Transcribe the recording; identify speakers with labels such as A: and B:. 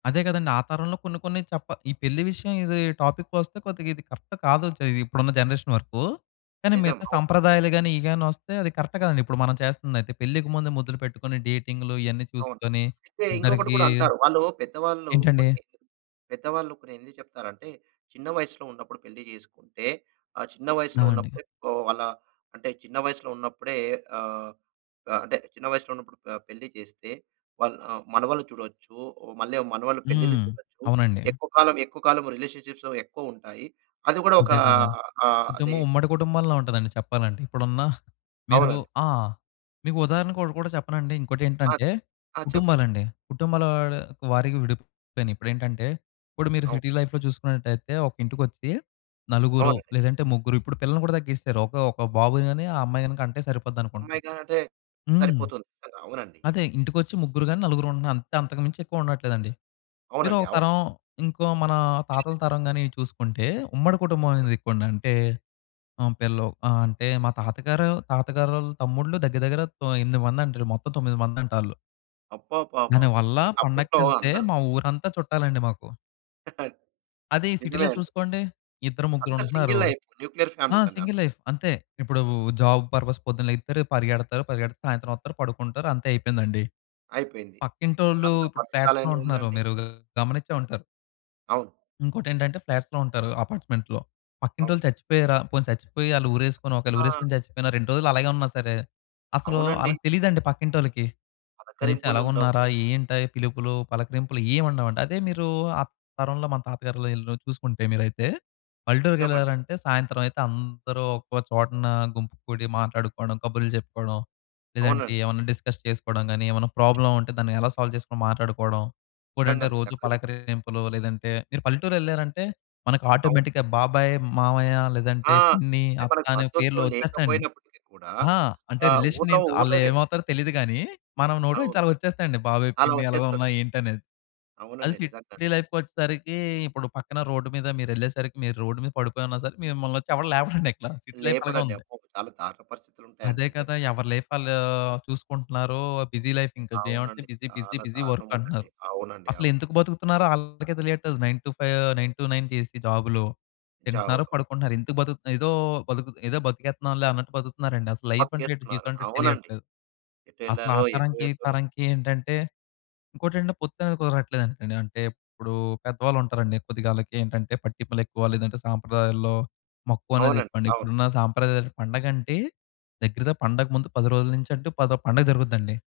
A: అదే గదండీ! ఆ తరంలో కొన్ని కొన్ని చప్ప ఈ పెళ్లి విషయం ఇది టాపిక్కొస్తే కొద్దిగా ఇది కరెక్ట్ కాదు‌ చే ఇప్పుడున్న జనరేషన్ వరకు. కానీ
B: నిజం.
A: మిగతా
B: అవును.
A: సంప్రదాయాలు గాని, ఇవి గాని ఒస్తే అది కరెక్ట్ గాదండి. ఇప్పుడు మనం చేస్తుందయితే పెళ్ళికి ముందే ముద్దలు పెట్టుకొని, డేటింగ్లు ఇయన్నీ
B: అవును.
A: చూసుకొని
B: అయితే ఇంకొకటి
A: ఇద్దరికి
B: కూడా అంటారు. వాళ్ళు పెద్దవాళ్ళు
A: ఏంటండి?
B: కొన్ని, పెద్దవాళ్ళు కొన్ని ఎందుకు చెప్తారంటే, చిన్న వయసులో ఉన్నప్పుడు పెళ్లి జేసుకుంటే ఆ చిన్న
A: ఆ!
B: వయస్సులో
A: అండి.
B: ఉన్నప్పుడే వాళ్ళ అంటే చిన్న వయసులో ఉన్నప్పుడే ఆహ్, ఆహ్, అంటే చిన్న వయసులో ఉన్నప్పుడు ప పెళ్లి చేస్తే, వాల్ ఆహ్, మనవళ్లు చూడొచ్చు. మళ్ళీ మనవళ్ళు పెళ్లిళ్లు
A: హ్మ్.
B: చూడొచ్చు.
A: అవునండి.
B: ఎక్కువ కాలం ఎక్కువ కాలం రిలేషన్షిప్స్ ఎక్కువుంటాయి. అది గూడా ఒకా
A: అంతే కదా!
B: ఆహ్, అది
A: కుటుంబం ఉమ్మడి కుటుంబంలా ఉంటాదండి చెప్పాలంటే. ఇప్పుడున్న మీరు
B: అవునండి.
A: ఆ! మీకు ఉదాహరణకు ఒకటి కూడా చెప్పనండి.
B: ఆ!
A: ఇంకోటెంటంటే
B: ఆ! చెప్పండి.
A: కుటుంబాలండి. కుటుంబాల వాడి వారీగా విడిపోయినాయి. ఇప్పుడేంటంటే ఇప్పుడు మీరు
B: అవును.
A: సిటీ లైఫ్‌లో చూసుకున్నట్టయితే ఒక ఇంటికొచ్చి నలుగురు
B: అవునండి.
A: లేదంటే ముగ్గురు ఇప్పుడు పిల్లల్ని కూడా తగ్గిసరు. ఒక ఒక బాబుని గాని ఆ అమ్మాయి‌న్ని కంటే సరిపోద్ది అనుకుంటాం.
B: అమ్మాయిగా అంటే
A: హ్మ్.
B: సరిపోతుంది స్ కదా! అవునండి.
A: అదే ఇంటికొచ్చి ముగ్గురు గాని నలుగురు ఉంటున్నాం. అంతే అంతకు మించి ఎక్కువ ఉండట్లేదండి. మీరు
B: అవునండి.
A: ఒక
B: అవును.
A: తరం ఇంకో మన తాతల తరం గాని ఇవి చూసుకుంటే, ఉమ్మడి కుటుంబం
B: అవునా!
A: అనేది ఎక్కువండి. అంటే హ్మ్. పిల్లలు ఆహ్, అంటే మా తాతగారు, తాతగారోళ్ళ తమ్ముళ్ళు దగ్గర దగ్గర తో ఎనిమిది మంది అంటారు. మొత్తం తొమ్మిది మందంటాల్లు...
B: అబ్బబ్బబ్బబ్బ!
A: దానివల్ల
B: నిజంగా అప్పట్లో
A: పండగకేళ్తే
B: అందరూ
A: మా ఊరంతా చుట్టాలండి మాకు. అదే ఈ
B: నిజమే
A: సిటీ‌లో
B: అండి.
A: చూసుకోండి. ఇద్దరు, ముగ్గురు
B: అంతా
A: ఉంటున్నారు.
B: Single life. న్యూక్లియర్
A: ఆ!
B: ఫ్యామిలీసండి అంత.
A: సింగిల్ లైఫ్ అంతే. ఇప్పుడు జాబ్ పర్పస్ పొద్దున్నే లెగిత్తారు పరిగెడతారు పరిగెడితే సాయంత్రం ఒత్తారు పడుకుంటారు అంతే అయిపేందండి.
B: అయిపోయింది.
A: పక్కింటోళ్ళు
B: అందరి
A: ఇప్పుడు
B: పరిస్థితి
A: ఫ్లాట్స్‌లో
B: అలానే
A: ఉంటున్నారు.
B: ఉందండి.
A: మీరు గమనించే ఉంటారు.
B: అవును.
A: ఇంకోటేంటంటే ఫ్లాట్స్‌లో ఉంటారు అపార్ట్మెంట్స్‌లో.
B: అవును.
A: పక్కింటోళ్ళు చచ్చిపోయారా, పోనీ సచ్చిపోయి అళ్ళు ఊరేసుకొని ఒకవేళ
B: ఆ!
A: ఉరేసుకొని చచ్చిపోయిన 2 రోజులు అలాగే ఉన్నా సరే, అసలు
B: అవునండి.
A: అళ్ళకి తెలీదండి. పక్కింటోళ్ళకి. కనీసం
B: పలకరింపులుండవు.
A: ఎలాగున్నారా ఏంట పిలుపులు పలకరింపులు ఏం ఉండవండి. అదే మీరు ఆ తరంలో మన తాతగారు‌లు ఈలు చూసుకుంటే మీరైతే
B: నిజమండి.
A: పల్లెటూరికేళ్లారంటే, సాయంత్రం అయితే అందరూ ఒక చోటున గుంపు కుడి మాట్లాడుకోవడం, కబుర్లు జెప్పుకోవడం, లేదంటే
B: అవునండి.
A: ఏమన్నా డిస్కస్ చేసుకోవడం గాని, ఏమన్నా ప్రాబ్లమ్ ఉంటే దాన్ని ఎలా సాల్వ్ జేసుకొని మాట్లాడుకోవడం. ఇంకటేంటంటే
B: నిజంగాండి.
A: రోజు
B: చక్కగ
A: పలకరింపులు లేదంటే మీరు పల్లెటూరేళ్లారంటే మనకు
B: అవును.
A: ఆటోమేటిక్‌గా బాబాయ్, మామయ్య
B: ఆ!
A: లేదంటే పిన్ని,
B: అంటే
A: అత్త
B: మనకు
A: అనే పేర్లు
B: బంధుత్వం
A: ఒచ్చేస్తాయండి.
B: లేకపోయినప్పటికీ కూడా
A: ఆ! అంటే
B: ఆహ్,
A: రిలేషన్
B: ఊరులో
A: ఏంటి
B: ఊరులోవే
A: అలేమవుతారో తెలీదు గాని, మనం నోట్లో నుంచి
B: అవును.
A: అలా ఒచ్చేస్తాయండి. బాబయ్,
B: అలా
A: పిన్ని
B: ఒచ్చేస్తది.
A: ఎలాగున్నావు ఏంటనేది. అది
B: అవునండి.
A: సిటీ
B: నిజంగాండి.
A: లైఫ్‌కొచ్చేసరికి, ఇప్పుడు పక్కన రోడ్ మీద మీరేళ్ళేసరికి, మీరు రోడ్ మీద పడిపోయున్న సరే మిమ్మల్నోచ్చి ఎవరు లేపడండి ఇక్కడ సిటీ లైఫ్ అలాగే
B: లేపడండి.
A: ఉంది.
B: అబ్బో! చాలా దారుణ పరిస్థితులుంటాయండి
A: అదే
B: నిజంగా.
A: కదా! ఎవరి లైఫ్ ఆళ్ళు చూసుకుంటున్నారో, బిజీ లైఫ్ ఇంకా ఏమంటే
B: అవునండి.
A: బిజీ బిజీ
B: చాలా
A: బిజీ
B: దారుణం
A: వర్క్
B: ఉందండి.
A: అంటున్నారు.
B: అవునండి. అవును.
A: అసలేందుకు బతుకుతున్నారో అళ్ళకే తెలియట్లేదు. 9-5, 9-9 చేసి జాబులు తింటున్నారు,
B: [unintelligible]
A: పడుకుంటున్నారు. ఎందుకు బతుకుతున్నా ఏదో బతుకు ఏదో బతికేత్తున్నాంలే అన్నట్టు బతుకుతున్నారండి. అసలు లైఫంటే ఎటో
B: బతికేస్తునారు.
A: జీవితం అంటే ఎటో
B: అవునండి.
A: తెలియట్లేదు.
B: ఎటు
A: అసల ఆ
B: ఎళ్లారో ఎటు
A: తరంకి ఈ
B: వెళ్తున్నాం
A: తరంకి ఏంటంటే ఇంకోటేంటంటే పొత్తనేది కుదరట్లేదండి అంటే, ఇప్పుడు పెద్దవాళ్ళు ఉంటారండి. కొద్దిగాలకేటంటే పట్టింపులేక్కువ లేదంటే సాంప్రదాయాల్లో మక్కువ అనేది
B: అవునండి.
A: ఎక్కువండి.
B: అవును.
A: ఇప్పుడున్న సాంప్రదాయాల పండగంటే దగ్గర ద పండగ ముందు 10 రోజుల నుంచి అంటే పదో పండగ జరుగుద్దండి.